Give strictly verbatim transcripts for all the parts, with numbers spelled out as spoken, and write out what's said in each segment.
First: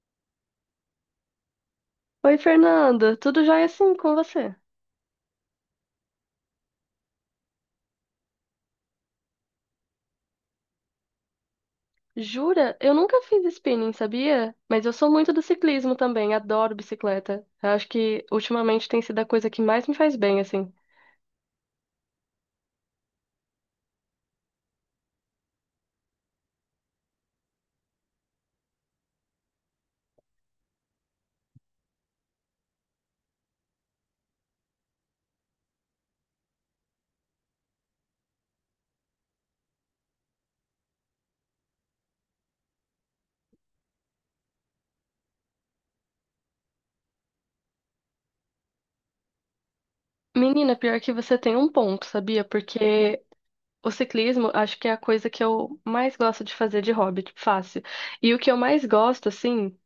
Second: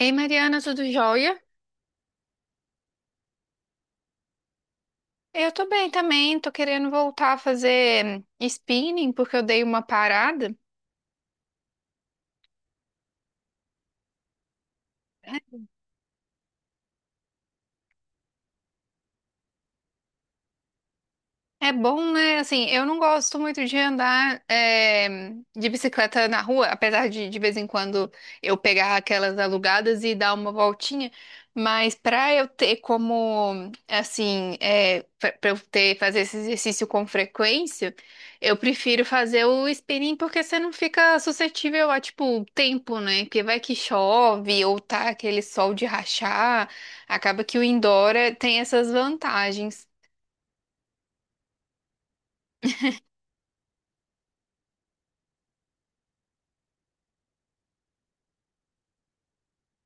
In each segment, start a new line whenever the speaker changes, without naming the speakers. Ei, Mariana, tudo jóia?
Oi, Fernanda, tudo jóia assim com você?
Eu tô bem também, tô querendo voltar a fazer hum, spinning porque eu dei uma parada.
Jura? Eu nunca fiz spinning, sabia? Mas eu sou muito do ciclismo também, adoro bicicleta. Eu acho que ultimamente tem sido a coisa que mais me faz bem, assim.
É bom, né? Assim, eu não gosto muito de andar eh, de bicicleta na rua, apesar de de vez em quando eu pegar aquelas alugadas e dar uma voltinha. Mas para eu ter como, assim, é, para eu ter fazer esse exercício com frequência, eu prefiro fazer o spinning porque você não fica suscetível a, tipo, tempo, né? Porque vai que chove ou tá aquele sol de rachar, acaba que o indoor eh, tem essas vantagens.
Menina, pior que você tem um ponto, sabia? Porque o ciclismo acho que é a coisa que eu mais gosto de fazer de hobby, tipo, fácil. E o que eu mais gosto, assim.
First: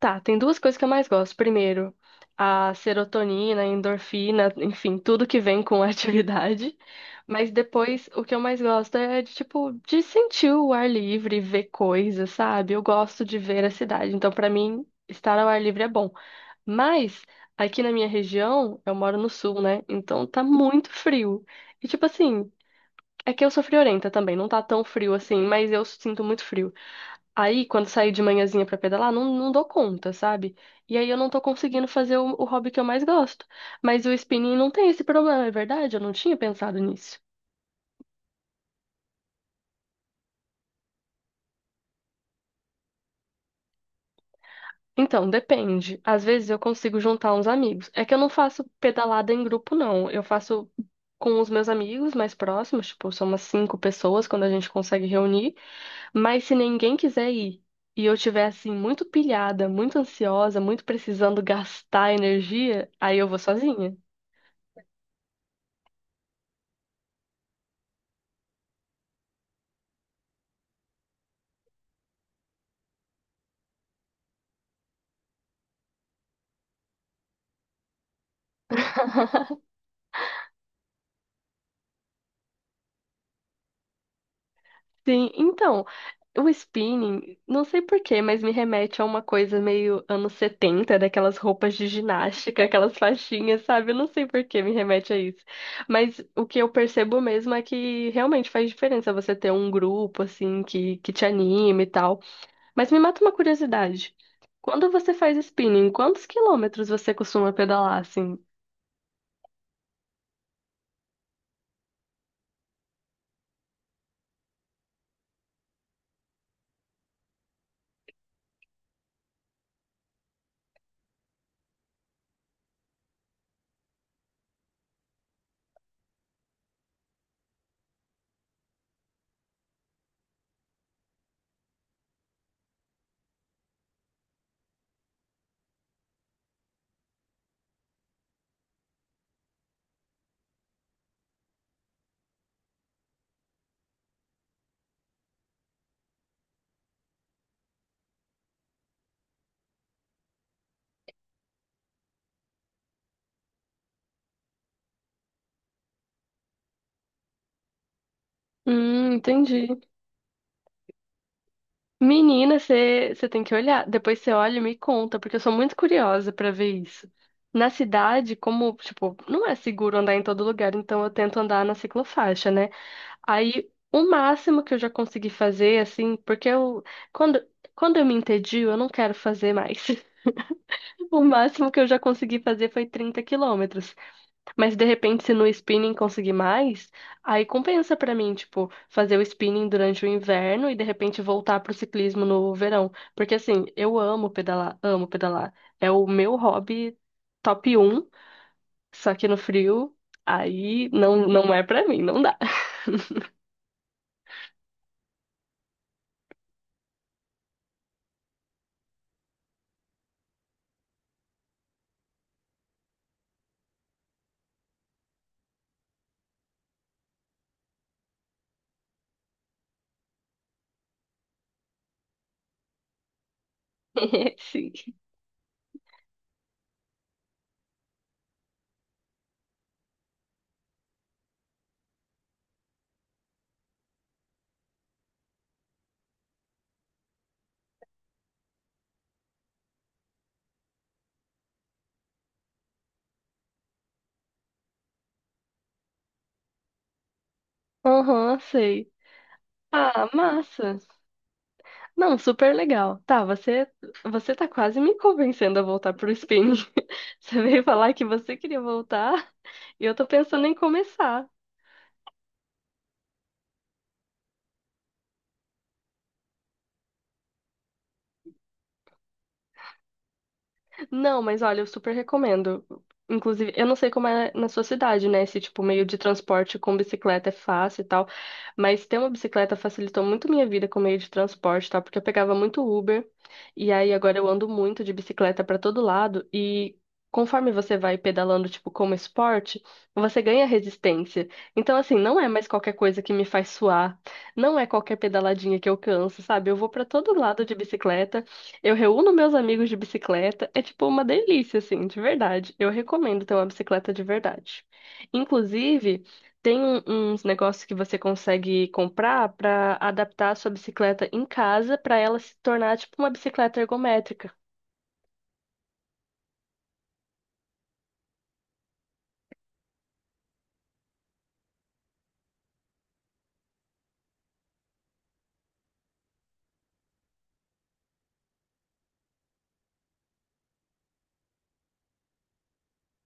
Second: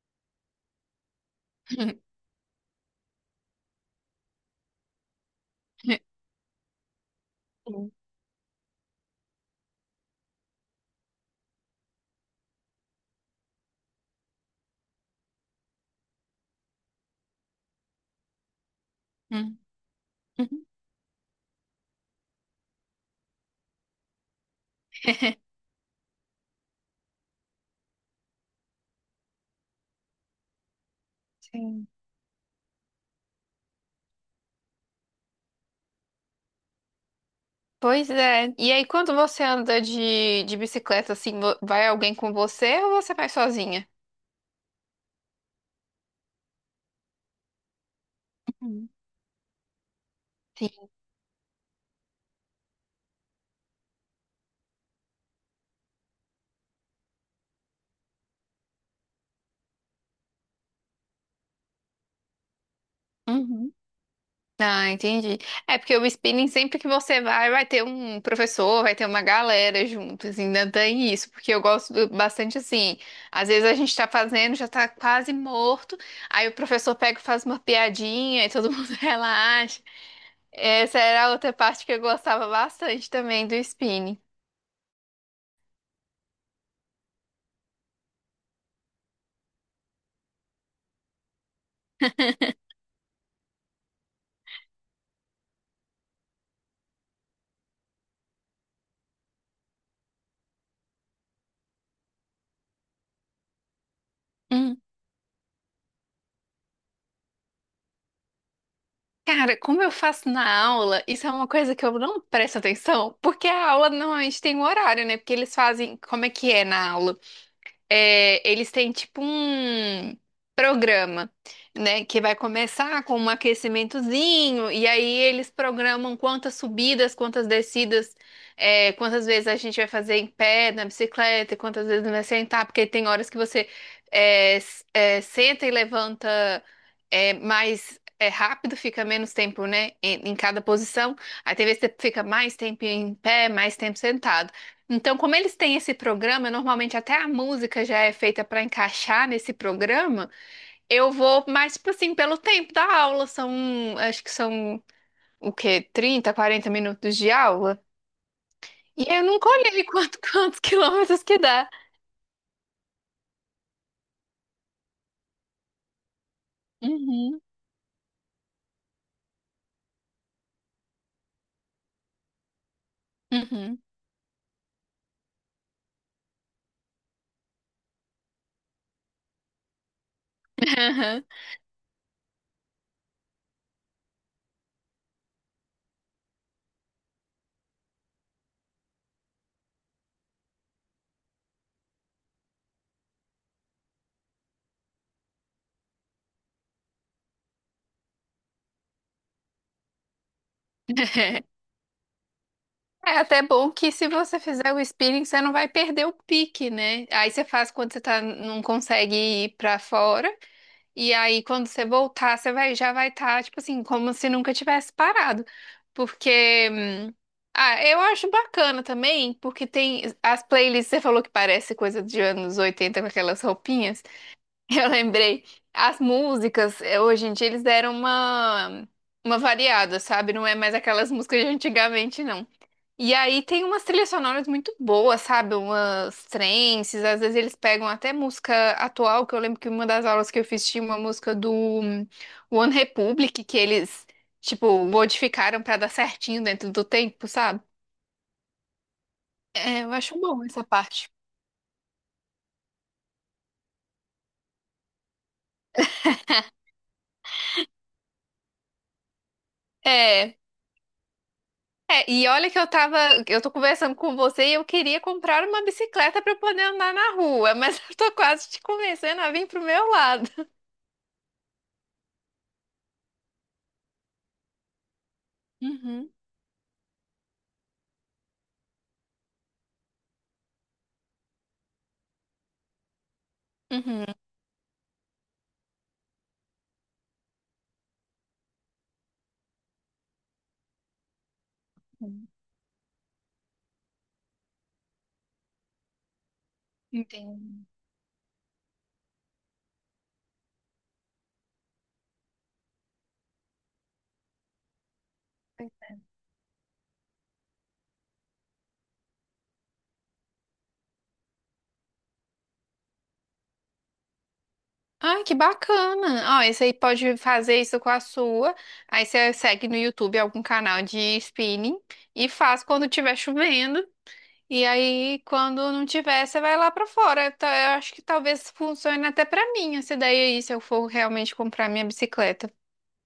Tá, tem duas coisas que eu mais gosto. Primeiro, a serotonina, a endorfina, enfim, tudo que vem com a atividade. Mas depois, o que eu mais gosto é de, tipo, de sentir o ar livre, ver coisas, sabe? Eu gosto de ver a cidade. Então, pra mim, estar ao ar livre é bom. Mas, aqui na minha região, eu moro no
Hum,
sul, né? Então, tá
uhum.
muito frio. E, tipo assim, é que eu sou friorenta também. Não tá tão frio assim, mas eu sinto muito frio. Aí, quando saio de manhãzinha pra pedalar, não, não dou conta, sabe? E aí eu não tô
Sim.
conseguindo fazer o, o hobby que eu mais gosto. Mas o spinning não tem esse problema, é verdade? Eu não tinha pensado nisso.
Pois é. E aí, quando você anda de, de bicicleta, assim, vo- vai alguém com você ou você vai sozinha?
Então, depende. Às vezes eu consigo juntar uns amigos. É que eu não faço
Uhum.
pedalada em grupo, não. Eu faço
Sim.
com os meus amigos mais próximos, tipo, são umas cinco pessoas quando a gente consegue reunir. Mas se ninguém quiser ir e eu tiver, assim, muito pilhada, muito ansiosa, muito precisando gastar energia, aí eu vou
Uhum.
sozinha.
Ah, entendi. É porque o spinning, sempre que você vai, vai ter um professor, vai ter uma galera juntos, ainda tem isso, porque eu gosto do- bastante assim. Às vezes a gente tá fazendo, já tá quase morto, aí o professor pega e faz uma piadinha e todo mundo relaxa. Essa era a outra parte que eu gostava bastante também do spinning.
Sim, então, o spinning, não sei por quê, mas me remete a uma coisa meio anos setenta, daquelas roupas de ginástica, aquelas faixinhas, sabe? Eu não sei por que me remete a isso. Mas o que eu percebo mesmo é que realmente faz diferença você ter um grupo, assim, que, que te anime e tal. Mas me mata uma curiosidade. Quando você faz spinning, quantos quilômetros você costuma pedalar, assim?
Cara, como eu faço na aula, isso é uma coisa que eu não presto atenção, porque a aula normalmente tem um horário, né? Porque eles fazem, como é que é na aula? É, eles têm tipo um programa, né, que vai começar com um aquecimentozinho e aí eles programam quantas subidas, quantas descidas, é, quantas vezes a gente vai fazer em pé, na bicicleta, e quantas vezes vai sentar, porque tem horas que você é, s- é, senta e levanta é, mais é, rápido, fica menos tempo, né, em, em cada posição. Aí tem vezes que você fica mais tempo em pé, mais tempo sentado. Então, como eles têm esse programa, normalmente até a música já é feita para encaixar nesse programa. Eu vou mais, tipo assim, pelo tempo da aula. São, acho que são o quê? Trinta, quarenta minutos de aula. E
Hum,
eu nunca
entendi.
olhei quanto, quantos quilômetros que dá.
Menina, você tem que olhar. Depois você olha e me conta, porque eu sou muito curiosa pra ver isso.
Uhum,
Na cidade, como, tipo, não é seguro andar em todo lugar, então eu tento andar na ciclofaixa, né? Aí,
uhum.
o máximo que eu já consegui fazer, assim, porque eu, quando, quando eu me entedio, eu não quero fazer mais. O
Aham.
máximo que eu já consegui fazer foi trinta quilômetros. Mas de repente, se no spinning conseguir mais, aí compensa pra mim, tipo, fazer o spinning durante o inverno e de repente voltar pro ciclismo no verão. Porque assim, eu amo pedalar, amo pedalar. É o meu hobby top um só que no frio, aí não, não é pra mim, não dá.
É até bom que se você fizer o spinning, você não vai perder o pique, né? Aí você faz quando você tá, não consegue ir para fora. E aí, quando você voltar, você vai, já vai estar, tipo assim, como se nunca tivesse parado. Porque, ah, eu acho bacana também, porque tem as playlists, você falou que parece coisa de anos oitenta com aquelas roupinhas.
Sim.
Eu lembrei, as músicas, eh, hoje em dia, eles deram uma, uma variada, sabe? Não é mais aquelas músicas de antigamente, não. E aí tem umas trilhas sonoras muito boas, sabe? Umas trances, às vezes eles pegam até música atual, que eu lembro que uma das aulas que eu fiz tinha uma música do hum, One Republic, que eles, tipo, modificaram pra dar certinho dentro do tempo, sabe?
Aham, sei.
É, eu
Ah,
acho bom essa
massa.
parte.
Não, super legal. Tá, você, você tá quase me convencendo a voltar pro spinning. Você veio falar que você queria voltar. E eu tô
É,
pensando em começar.
é, e olha que eu tava, eu tô conversando com você e eu queria comprar uma bicicleta pra eu poder andar na rua, mas eu tô quase te convencendo a vir pro meu lado.
Não, mas olha, eu super recomendo. Inclusive, eu não sei como é na sua cidade, né? Se, tipo, meio de
Uhum,
transporte com bicicleta é fácil e tal. Mas ter uma bicicleta facilitou muito minha vida com meio de transporte, tá? Porque eu pegava muito Uber. E aí
uhum.
agora eu ando muito de bicicleta pra todo lado. E conforme você vai pedalando, tipo, como esporte, você ganha resistência. Então, assim, não é mais qualquer coisa que me faz suar. Não é qualquer pedaladinha que eu canso, sabe? Eu vou pra todo lado de
Entendo.
bicicleta. Eu reúno meus amigos de bicicleta, é tipo uma delícia, assim, de verdade. Eu recomendo ter uma bicicleta de verdade. Inclusive, tem um- uns negócios que você consegue comprar para adaptar a sua bicicleta em casa para ela se tornar tipo uma bicicleta ergométrica.
Ai, que bacana! Ó, esse aí pode fazer isso com a sua. Aí você segue no YouTube algum canal de spinning e faz quando tiver chovendo. E aí, quando não tiver, você vai lá pra fora. Tá, eu acho que talvez funcione até pra mim essa ideia aí, se eu for realmente comprar minha bicicleta.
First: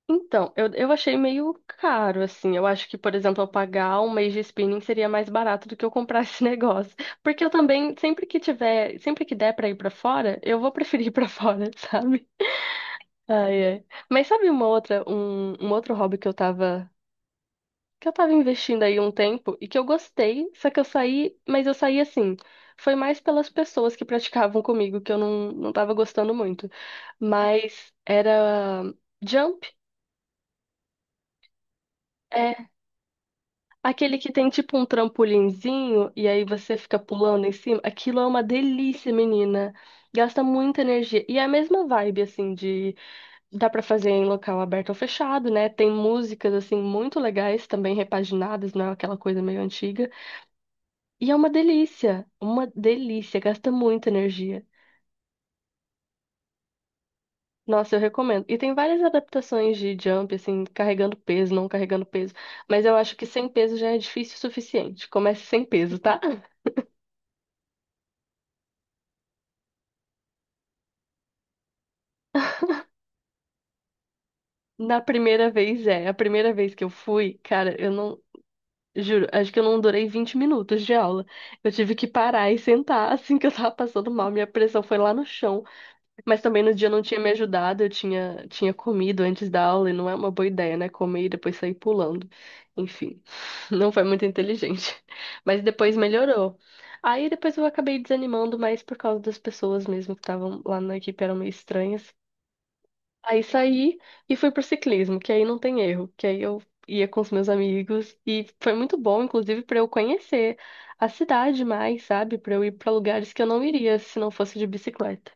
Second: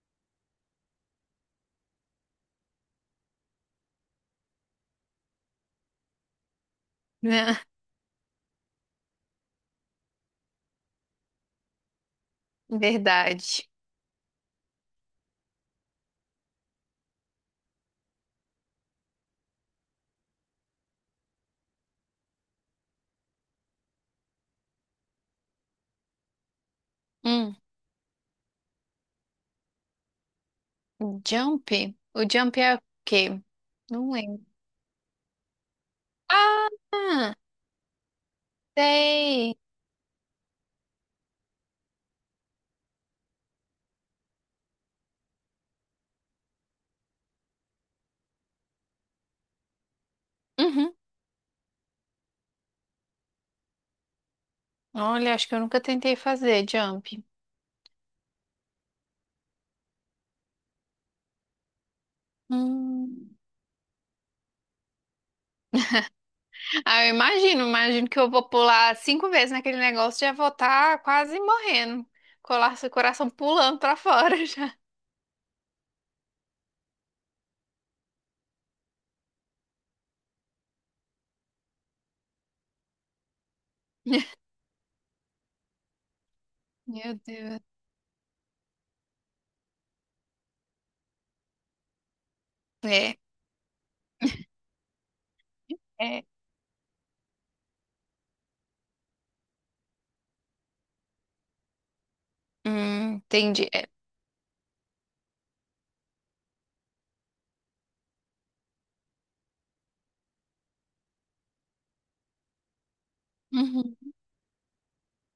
Então, eu, eu achei meio caro, assim. Eu acho que, por exemplo, eu pagar um mês de spinning seria mais barato do que eu comprar esse negócio. Porque eu
Né?
também, sempre que tiver, sempre que der para ir para fora, eu vou preferir ir para fora, sabe? Ai,
Verdade.
ai. Mas sabe uma outra, um, um outro hobby que eu tava, que eu tava investindo aí um tempo e que eu gostei, só que eu saí, mas eu saí assim, foi mais pelas pessoas que praticavam comigo, que eu não, não tava gostando muito.
Hum,
Mas era jump,
jump? O
é
jump é o quê? Não
aquele que
lembro.
tem tipo um trampolinzinho e aí
Ah,
você fica pulando em cima. Aquilo é uma delícia,
sei.
menina. Gasta muita energia. E é a mesma vibe, assim, de dá pra fazer em local aberto ou fechado, né? Tem músicas assim muito legais também repaginadas, não é aquela coisa meio antiga.
Uhum.
E é uma delícia, uma delícia, gasta muita energia.
Olha, acho que eu nunca tentei fazer jump.
Nossa, eu recomendo. E tem várias adaptações de jump, assim, carregando peso, não carregando peso. Mas eu acho que
Hum.
sem peso já é difícil o suficiente. Comece sem peso, tá?
Ah, eu imagino, imagino que eu vou pular cinco vezes naquele negócio e já vou estar quase morrendo. Colar seu coração pulando pra fora já.
Na primeira vez é. A primeira vez que eu fui, cara, eu não. Juro, acho que eu não durei vinte minutos de aula. Eu tive que parar e sentar assim que eu tava passando mal. Minha pressão foi lá no chão. Mas também no dia não
Meu
tinha me
Deus.
ajudado, eu tinha, tinha comido antes da aula e não é uma boa ideia, né? Comer e depois sair pulando.
É,
Enfim, não foi muito inteligente. Mas depois
é.
melhorou. Aí depois eu acabei desanimando mais por causa das pessoas mesmo que estavam lá na equipe, eram meio estranhas.
Hum,
Aí
entendi. É.
saí e fui pro ciclismo, que aí não tem erro, que aí eu ia com os meus amigos e foi muito bom, inclusive, para eu conhecer a cidade mais, sabe? Para eu ir para lugares que eu não
Uhum.
iria se não fosse de bicicleta.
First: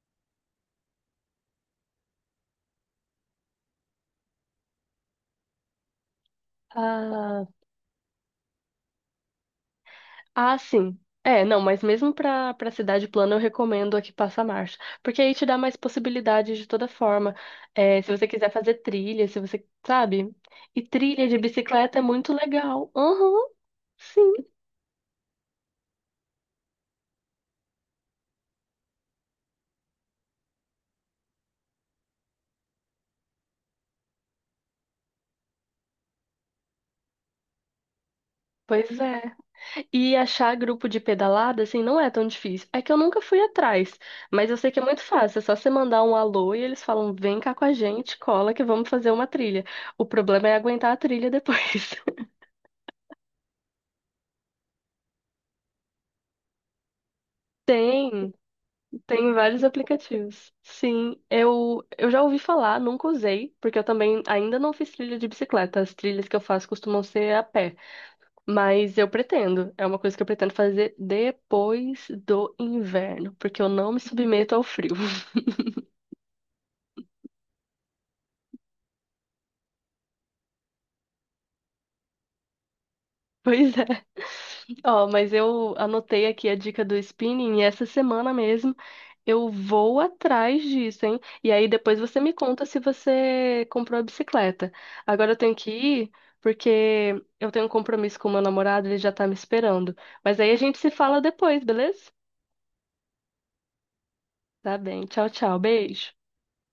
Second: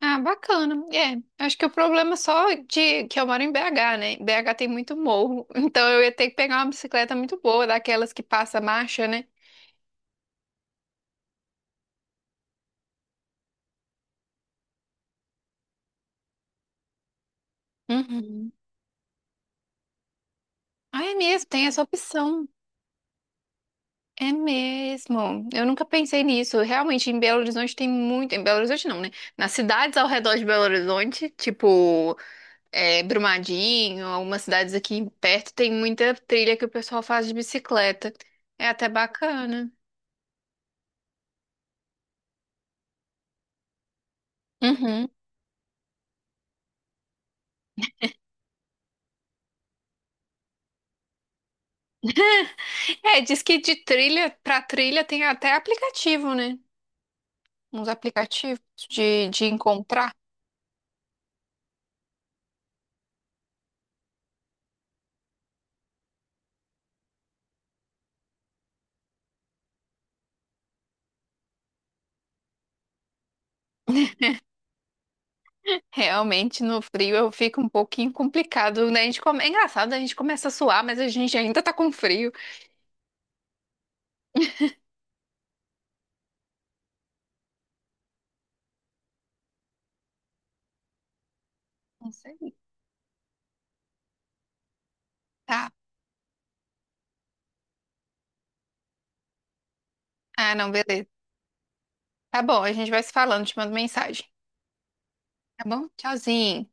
Ah, bacana. É, acho que o problema é só de que eu moro em B H, né? B H tem muito morro, então eu ia ter que pegar uma bicicleta muito
Ah,
boa, daquelas que passa marcha, né?
Ah, sim. É, não, mas mesmo para para cidade plana eu recomendo a que passa a marcha, porque aí te dá mais possibilidades de toda forma. É, se você quiser
Uhum.
fazer trilha, se você, sabe? E
Ah, é
trilha de
mesmo, tem essa
bicicleta é muito
opção.
legal. Uhum, sim,
É mesmo. Eu nunca pensei nisso. Realmente, em Belo Horizonte tem muito. Em Belo Horizonte não, né? Nas cidades ao redor de Belo Horizonte, tipo é, Brumadinho, algumas cidades aqui perto, tem muita trilha que o pessoal faz de bicicleta. É até
pois é.
bacana.
E achar grupo de pedalada, assim, não é tão difícil. É que eu nunca fui atrás, mas eu sei que é muito
Uhum.
fácil. É só você mandar um alô e eles falam: vem cá com a gente, cola que vamos fazer uma trilha. O problema é aguentar a trilha depois.
É, diz que de trilha pra trilha tem até aplicativo, né? Uns
Tem.
aplicativos de,
Tem
de
vários
encontrar.
aplicativos. Sim, eu, eu já ouvi falar, nunca usei, porque eu também ainda não fiz trilha de bicicleta. As trilhas que eu faço costumam ser a pé, mas eu pretendo. É uma coisa que eu pretendo fazer depois do inverno, porque eu não me submeto ao frio.
Realmente, no frio eu fico um pouquinho complicado, né? A gente come... É engraçado, a gente começa a suar, mas a gente ainda tá com frio.
Pois é. Ó, mas eu anotei aqui a dica do spinning e essa semana mesmo eu vou atrás disso, hein? E aí depois
Não
você me
sei.
conta se você comprou a bicicleta. Agora eu tenho que
Tá?
ir porque eu tenho um compromisso com o meu namorado, ele já tá me esperando. Mas aí
Ah,
a
não,
gente se
beleza.
fala depois, beleza?
Tá bom, a gente vai se falando, te mando mensagem.
Tá bem. Tchau, tchau.
Tá bom?
Beijo.
Tchauzinho.